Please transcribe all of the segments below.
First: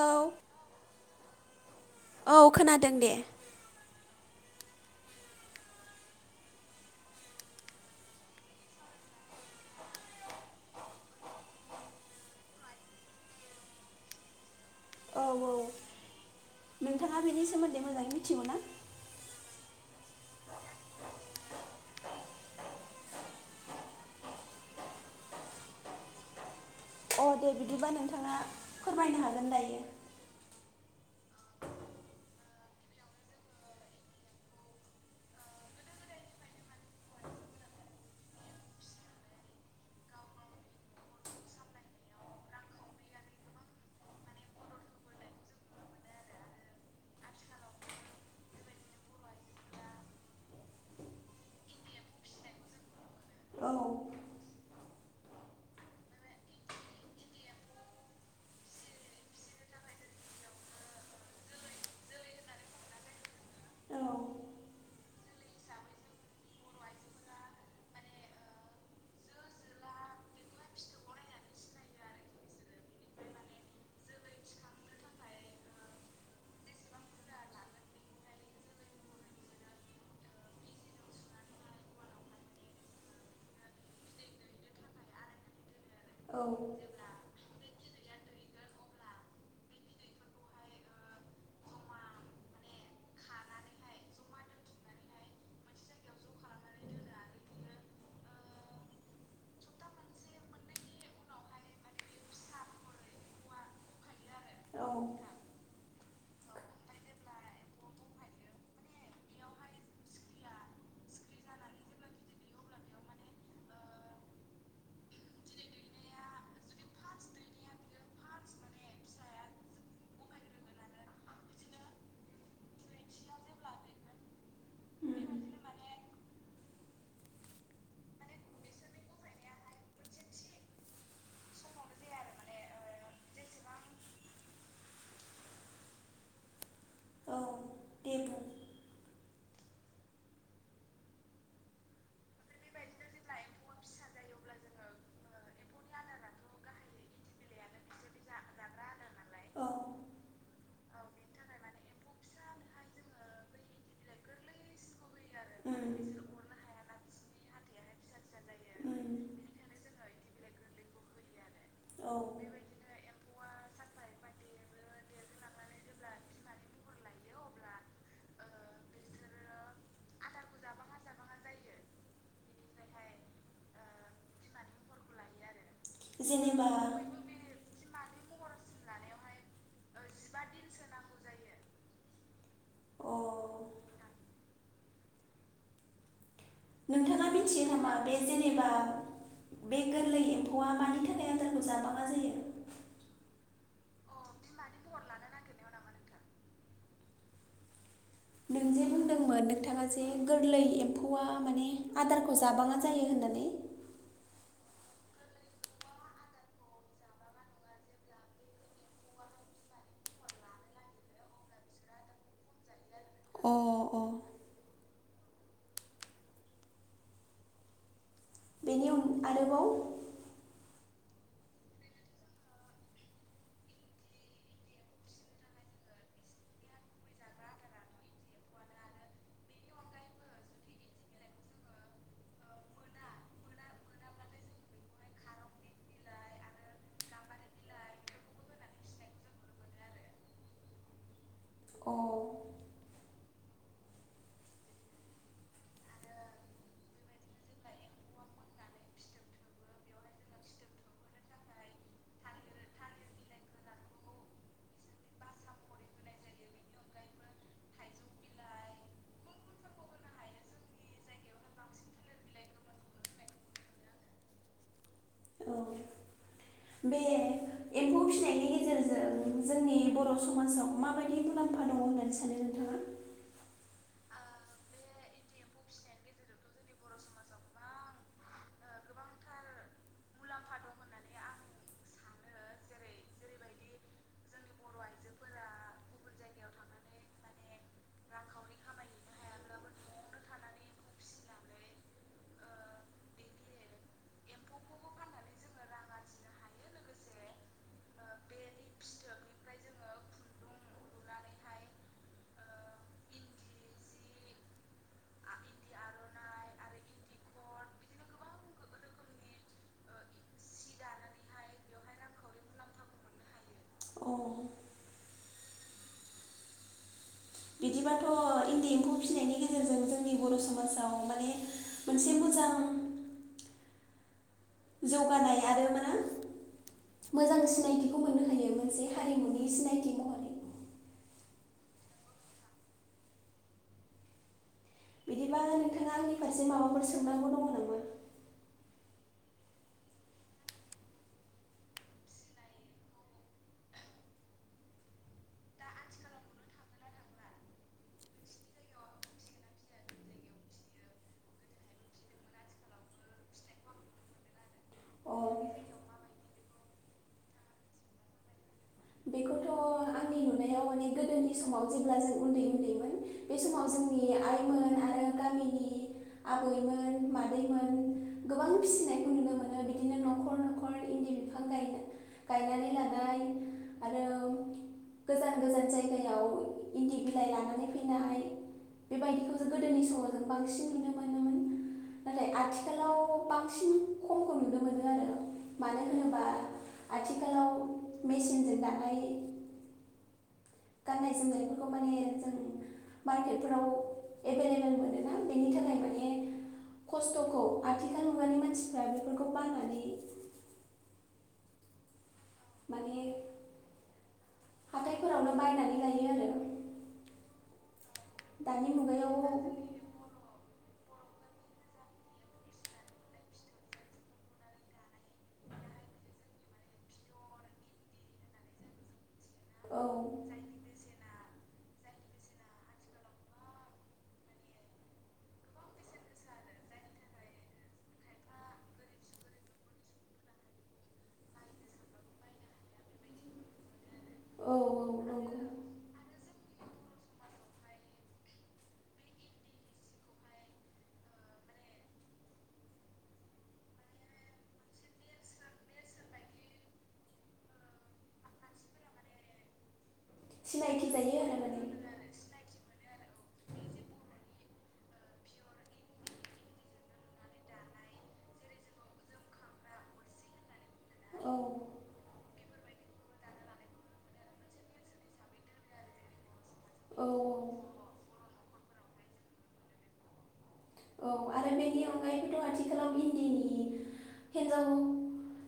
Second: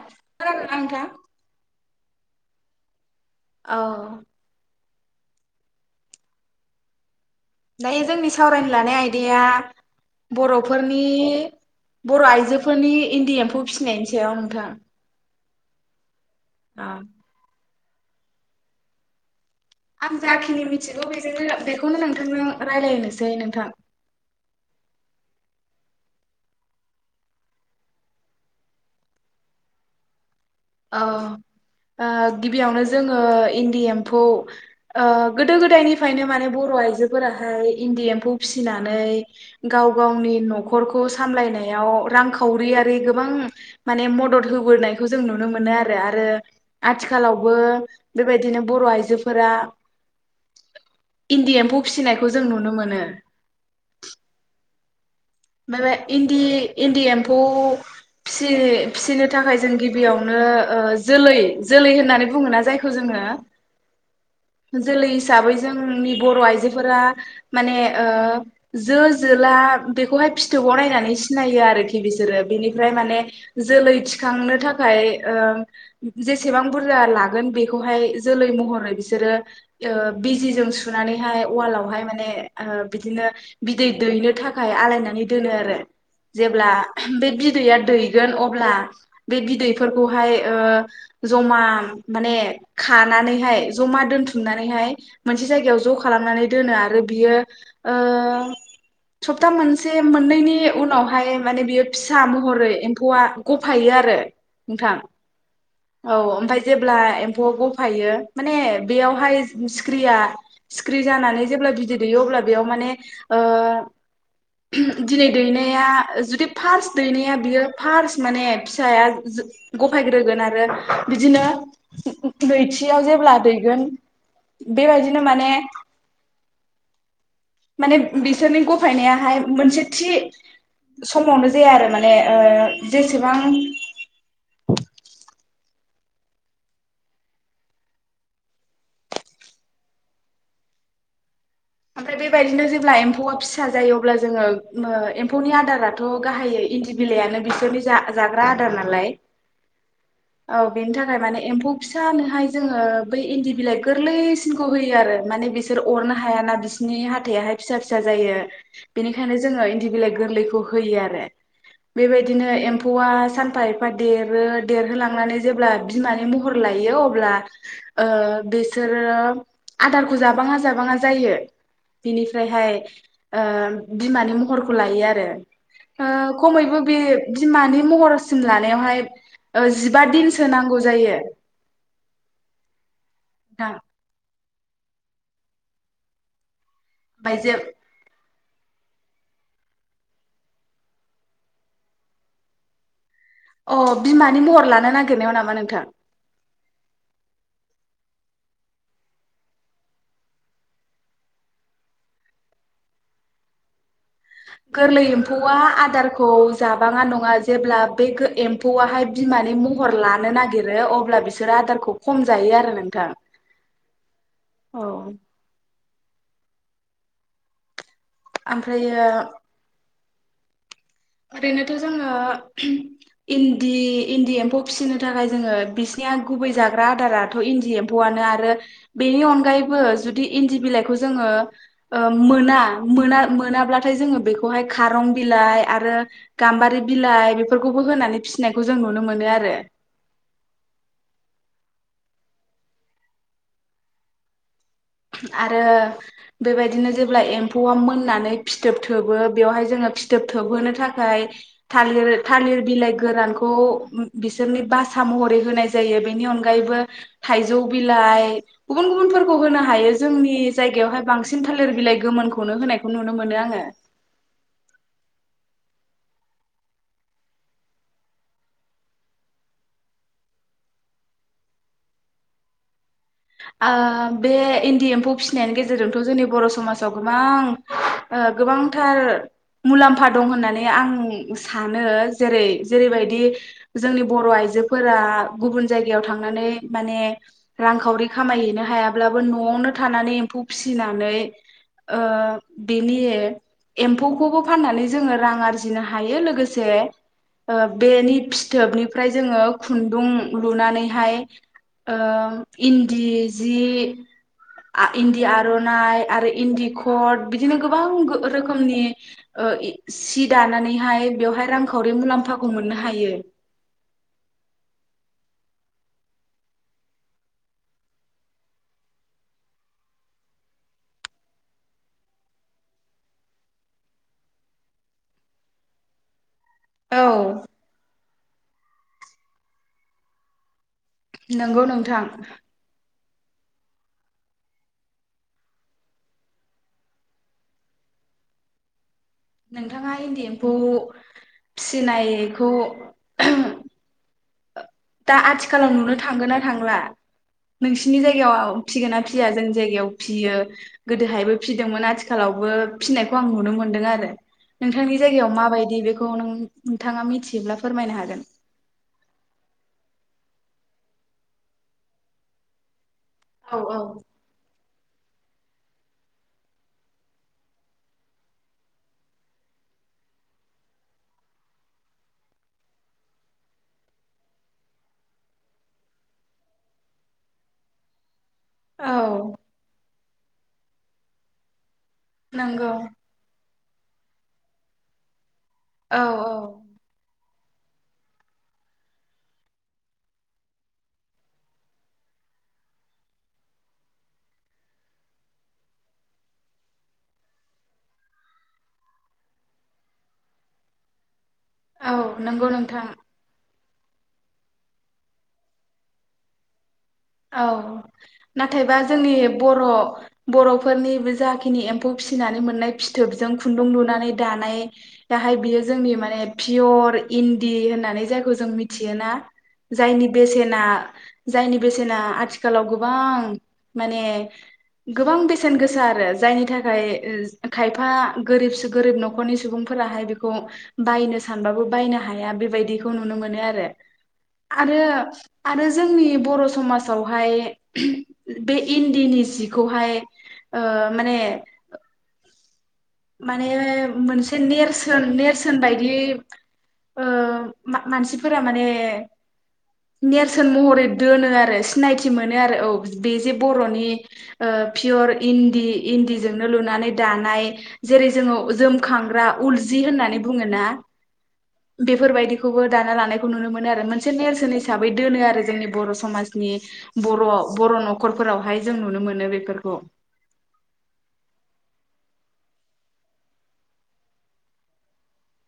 औ खोनादों ना नोंथां? औ खोनादों दे औ दायो जोंनि सावरायनो लानाय आयदाया बर'फोरनि बर' आइजोफोरनि इन्दि एम्फौ फिसिनायनि सायाव नोंथां औ औ नोंथाङा आं बेनि सोमोन्दै मोजाङै मिथिगौना? आं जाखिनि मिथिगौ बेजोंनो बेखौनो नोंथांजों रायलायनोसै नोंथां अ दे बिदिब्लाा नोंथाङा फोरमायनो हागोन दायो अ गिबियावनो जोङो इन्दि एम्फौ ओ गोदो गोदायनिफ्रायनो माने बर' आइजोफोराहाय इन्दि एम्फौ फिसिनानै गाव गावनि न'खरखौ सामलायनायाव रांखावरियारि गोबां माने मदद होबोनायखौ जों नु नुनो मोनो आरो आरो आथिखालावबो बेबायदिनो बर' आइजोफोरा इन्दि एम्फौ फिसिनायखौ जों नुनो मोनो औ ओमफाय बे इन्दि इन्दि एम्फौ फिसि-फिसिनो थाखाय जों गिबियावनो जोलै जोलै होननानै बुङोना जायखौ जोङो औ जोलै हिसाबै जोंनि बर' आइजोफोरा माने ओ जो जोला बेखौहाय फिथोबाव नायनानै सिनायो आर बिसोरो बेनिफ्राय माने जोलै थिखांनो थाखाय जेसेबां बुरजा लागोन बेखौहाय जोलै महरै बिसोरो बिजिजों सुनानैहाय वालावहाय माने बिदिनो बिदै दैनो थाखाय आलायनानै द दोनो आरो औ जेब्ला बे बिदैया दै दैगोन अब्ला बे बिदैफोरखौहाय ओ जमा माने खानानैहाय जमा दोन्थुमनानैहाय मोनसे जायगायाव ज' खालामनानै दोनो आरो बियो ओ सपथा मोनसे से मोननैनि उनावहाय माने बियो फिसा महरै एम्फौआ गफायो आरो औ नोंथां औ ओमफफ्राय जेब्ला एम्फौआ गफायो माने बेयावहाय सिख्रिया सिख्रि जानानै जेब्ला बिदै दैयो अब्ला बेयाव माने ओ दिनै दैनाया जुदि फार्स्ट दैनाया बियो फार्स्ट माने फिसाया जो गफायग्रोगोन आरो बिदिनो नैथियाव जेब्ला दैगोन बेबायदिनो माने माने बिसोरनि गफायनायाहाय मोनसे थि समावनो जाया आरो माने ओ जेसेबां औ दे बुं औ ओमफ्राय बेबायदिनो जेब्ला एम्फौआ फिसा जायो अब्ला जोङो ओ एम्फौनि आदाराथ' गाहायो इन्दि बिलाइानो बिसोरनि जा जाग्रा आदार नालाय औ बेनि थाखाय माने एम्फौ फिसा होनानोहाय जोङो बै इन्दि बिलाइ गोरलैसिनखौ होयो आरो माने बिसोर अरनो हायााना हाथायाहाय फिसा फिसा जायो जायो बेनिखायनो जोङो इन्दि बिलाइ गोरलैखौ होयो आरो बेबायदिनो एम्फौआ सानफा एफा देरो देरहोलांनानै जेब्ला बिमानि महर लायो अब्ला ओ बेसोरो आदारखौ जाबाङा जाबाङा जायो बिनिफ्रायहाय बिमानि महरखौ लायो आरो ओ जेनेबा खमैबो बे बयबो बिमानि महरसिम लानायावहाय जिबा दिनसो नांगौ जायो अ थां नोंथाङा ओमफ्राय जे मिथियो नामा बे जेनेबा बे गोरलै एम्फौआ मानि थाखायोनाय आदारखौ जाबाङा जायो? अ बिमानि महर लानो नागिरनायाव नामा नोंथां? नों जे बुंदोंमोन नोंथाङा जे गोरलै एम्फौआ माने आदारखौ जाबाङा जायो होननानै। गोरलै एम्फौआ आदारखौ जाबाङा नङा जेब्ला बे एम्फौआहाय बिमानि महर लानो नागिरो अब्ला बिसोरो आदारखौ खम जायो आरो नोंथां। अ अ औ [unintelligible] बेनि ओमफ्रायो अन आरोबाव ओरैनोथ' जोङो इन्दि इन्दि एम्फौ फिसिनो थाखाय जोङो बिसिनिया गुबै जाग्रा आदाराथ' इन्दि एम्फौआनो आरो बेनि अनगायैबो जुदि इन्दि बिलाइखौ जोङो मोना मोना मोनाब्लाथाय जोङो बेखौहाय खारं बिलाइ आरो गाम्बारि बिलाइ बेफोरखौबो होनानै फिसिनायखौ जों नुनो मोनो आरो अ औ आरो बेबायदिनो जेब्ला एम्फौआ मोननानै फिथोब थोबो बेवहाय जोङो फिथोब थोबहोनो थाखाय थालिर थालिर बिलाइ गोरानखौ बिसोरनि बासा महरै होनाय जायो बेनि अनगायैबो थाइजौ बिलाइ गुबुन गुबुनफोरखौ होनो हायो जोंनि जायगायावहाय बांसिन थालिर सिलाइ गोमोनखौनो होनायखौ नुनो मोनो आङो। [inaudible] औ बे एम्फौ फिनायनि गेजेरजों जोंनि बर' समाजाव माबायदि मुलाम्फा दङ होननानै सानो नोंथाङा? ओ बे इन्दि एम्फौ फिसिनायनि गेजेरजोंथ' जोंनि बर' समाजाव गोबां ओ गोबांथार मुलाम्फा दं होननानै आं सानो जेरै जेरैबायदि जोंनि बर' आइजोफोरा गुबुन जायगायाव थांनानै माने रांखावरि खामायहैनो हायाब्लाबो न'आवनो थानानै एम्फौ फिसिनानै ओ बेनि एम्फौखौबो फाननानै जोङो रां आरजिनो हायो लोगोसे ओ बेनि फिथोबनिफ्राय जोङो खुन्दुं लुनानैहाय ओ इ न्दि जि आ इन्दि आर'नाइ आरो इन्दि कट बिदिनो गोबां गो रोखोमनि ओ सि दानानैहाय बेवहाय रांखावरि मुलाम्फाखौ मोननो हायो। अ बिदिबाथ' इन्दि एम्फौ फिसिनायनि गेजेरजों जोंनि बर' समाजाव माने मोनसे मोजां जौगानाय आरो मा औ मोजां सिनायथि बुंनो हायो मोनसे हारिमुनि सिनायथि महरै। नोंगौ नोंथां। बिदिब्ला नोंथाङा आंनि फारसे माबाफोर सोंनांगौ दङ नामा? नोंथाङा इन्दि एम्फौ फिसिनाय खौ [unintelligible] दा आथिखालाव नुनो थांगोन ना थांला नोंसिनि जायगायाव फिगोन ना फिया? जोंनि जायगायाव फियो गोदोहायबो फिदोंमोन आथिखालावबो फिनायखौ आं नुनो मोनदों आरो नोंथांनि जायगायाव दङ माबायदि नामा बेखौ अ नों-नोंथाङा मिथियोब्ला फोरमायनो हागोन। बेखौथ' आंनि नुनायाव माने गोदोनि समाव जेब्ला जों उन्दै उन्दैमोन बे औ समाव औ जोंनि आइमोन आरो गामिनि आबैमोन मादैमोन गोबां फिसिनायखौ नुनो मोनो बिदिनो न'खर न'खर इन्दि बिफां गाय-गायनानै लानाय आरो गोजान गोजान जायगायाव इन्दि बिलाइ लानानै फैनाय औ बेबायदिखौ जों गोदोनि समाव बांसिन नुनो मोनोमोन। नाथाय नंगौ आथिखालाव बां सिन खमखौ नुनो मोनो आरो। मानो औ होनोबा आथि खालाव मेचिनजों दानाय गाननाय जोमनायफोरखौ माने जों मार्केटफोराव एभेलेबेल मोनोना बेनि थाखाय माने खस्थ'खौ आथिखाल मुगानि मानसिफ्रा बेफोरखौ बायनानै औ नोंगौ नोंथां। हाथायफोरावनो बायनानै लायो आरो। औ दानि नाथायबा जोंनि मुगायाव बर' बर' फोरनिबो जाखिनि एम्फौ फिसिनानै मोननाय फिथोबजों खुन्दुं लुनानै दानाय दाहाय बियो जोंनि माने पियर इन्दि होननानै जायखौ जों मिथियोना औ जायनि बेसेना जायनि बेसेना आथिखालाव गोबां माने गोबां बेसेन गोसा आरो जायनि थाखाय ओ खायफा गोरिब-सु गोरिब न'खरनि सुबुंफोराहाय बेखौ बायनो सानबाबो बायनो हाया बेबायदिखौ नुनो मोनो आरो। औ आरो औ नंगौ आरो जोंनि बर' सुब समाजावहाय उहम बे इन्दिनि जिखौहाय ओ माने माने मोनसे नेरसोन नेरसोन बायदि ओ मानसिफोरा माने नेरसोन महरै सिनायथि जायो दोनो आरो माने सिनायथि मोनो। बेनो आरो औ बे जे बर'नि पियर इन्दि इन्दिजोंनो लुनानै दानाय जेरै जोङो जोमखांग्रा उलजि होननानै बुङो ना औ बेफोरबायदिखौबो दाना लानायखौ नुनो मोनो आरो मोनसे नेरसोन हिसाबै दोनो आरो जोंनि बर' समाज नि औ बर' बर' न'खर फोरावहाय जों नुनो मोनो बेफोरखौ। औ आरो बेनि अनगायैबोथ' आथिखालाव इनदिनि हिन्जाव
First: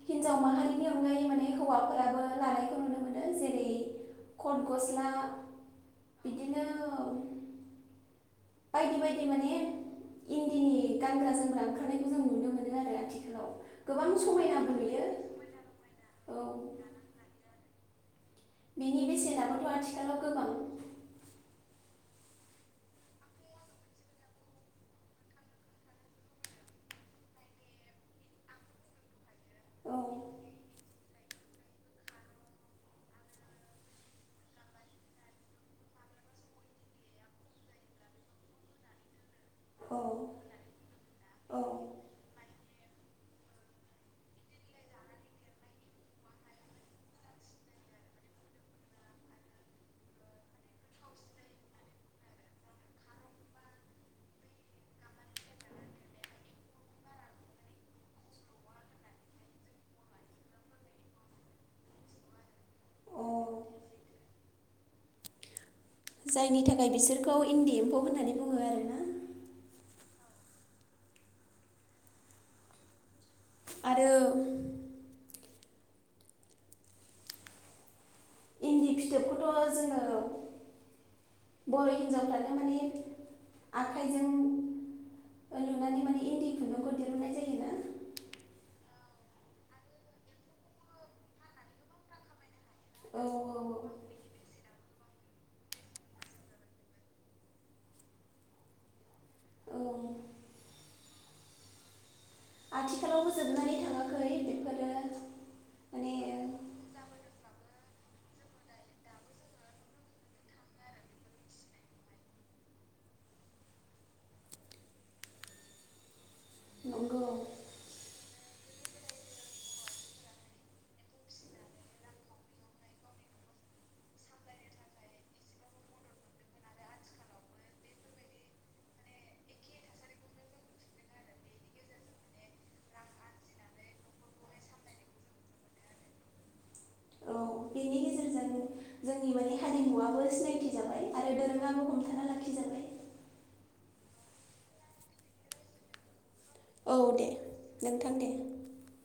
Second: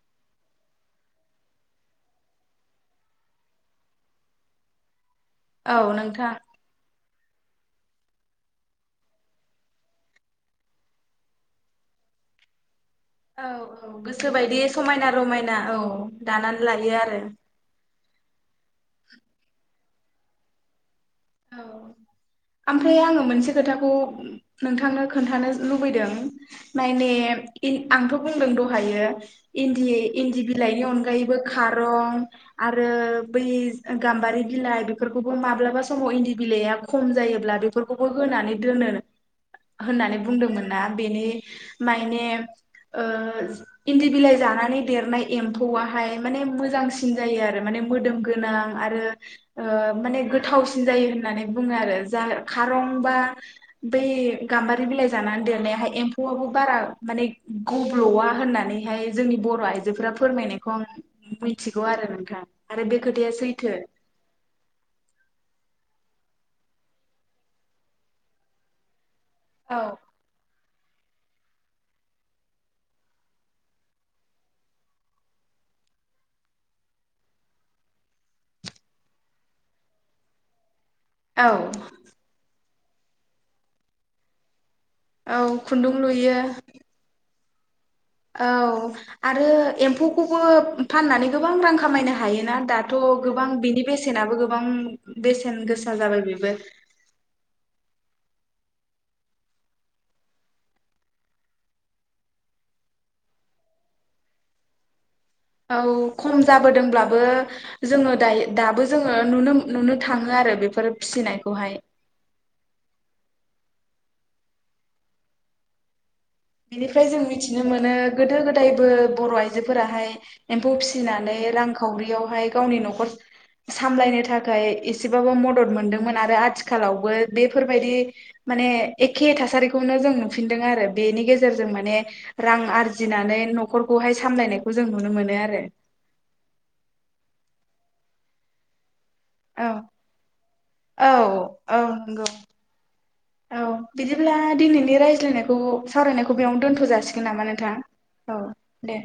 हिन्जाव माहारिनि अनगायै माने हौवाफोराबो लानायखौ नुनो मोनो जेरै कट गस्ला औ नोंथां बिदिनो बायदि बायदि माने इन्दिनि गानग्रा जोमग्रा ओंखारनायखौ जों नुनो मोनो आरो आथिखालाव औ औ गोबां गोसो बायदि समायनाबो नुयो समायना रमायना औ औ दानानै लायो आरो बेनि बेसेनाबोथ' आथिखालाव गोबां ओमफ्राय आङो मोनसे खोथाखौ नोंथांनो खोन्थानो लुबैदों मायने आंथ' बुंदों दहायो इन्दि औ इन्दि बिलाइनि अनगायै बो खारां आरो बै गाम्बारि बिलाइ माब्लाबा समाव समाव इन्दि बिलाइआ खम जायोब्ला बेफोरखौबो होनानै दोनो होननानै औ बुंदोंमोन ना बिनि औ मायने ओ इन्दि बिलाइ जानानै देरनाय एमफौवाहाय माने मोजांसि जायो आरो माने मोदोम गोनां आरो ओ माने गोथावसिन जायो होननानै बुङो आरो जा खारं बा बै गाम्बारि बिलाइ जानानै देरनायाहाय एम्फौआबो बारा माने गब्ल'वा होननानैहाय जोंनि बर' आइजोफोरा फोरमायनायखौ आं मिथिगौ आरो नोंथां। आरो बे खोथाया औ सैथो जायनि थाखाय बिसोरखौ इन्दि एम्फौ होननानै बुङो आरोना औ आरो थ' जोङो औ बर' हिनजावफ्रानो माने आखाइजों औ खुन्दुं लुयो मोननाय जायोना? औ आरो एम्फौखौबो फाननानै गोबां रां खामायनो हायोना दा थ' औ गोबां बेसेन बेसेनाबो गोबां बेसेन गोसा जाबाय बेबो औ आथिखालावबो जोबनानै थाङाखै बेफोरो औ माने खम जाबोदोंब्लाबो जोङो दायो दाबो जोङो नुनो नुनो थाङो आरो बेफोर फिसिनायखौहाय। बेनिफ्राय जों नंगौ मिथिनो मोनो गोदो गोदायबो बर' आइजोफोराहाय एम्फौ फिसिनानै रांखावरियावहाय गावनि न'खर सामलायनो थाखाय एसेबाबो मदद मोनदोंमोन आरो आथिखालावबो बेफोरबायदि माने एखे थासारिखौनो जों नुफिनदों आरो बेनि गेजेर गेजेरजों माने रां आरजिनानै न'खरखौहाय सामलायनायखौ जों नुनो मोनो आरो औ बेनि गेजेरजों जोंनि बायदि औ हारिमुवाबो सिनायथि औ जाबाय आरो औ दोरोङाबो हमथाना नंगौ लाखिजाबाय। औ बिदिब्ला दिनैनि रायज्लायनायखौ सावरायनायखौ बेयावनो दोनथ' औ जासिगोन दे नामा नोंथां? औ दे।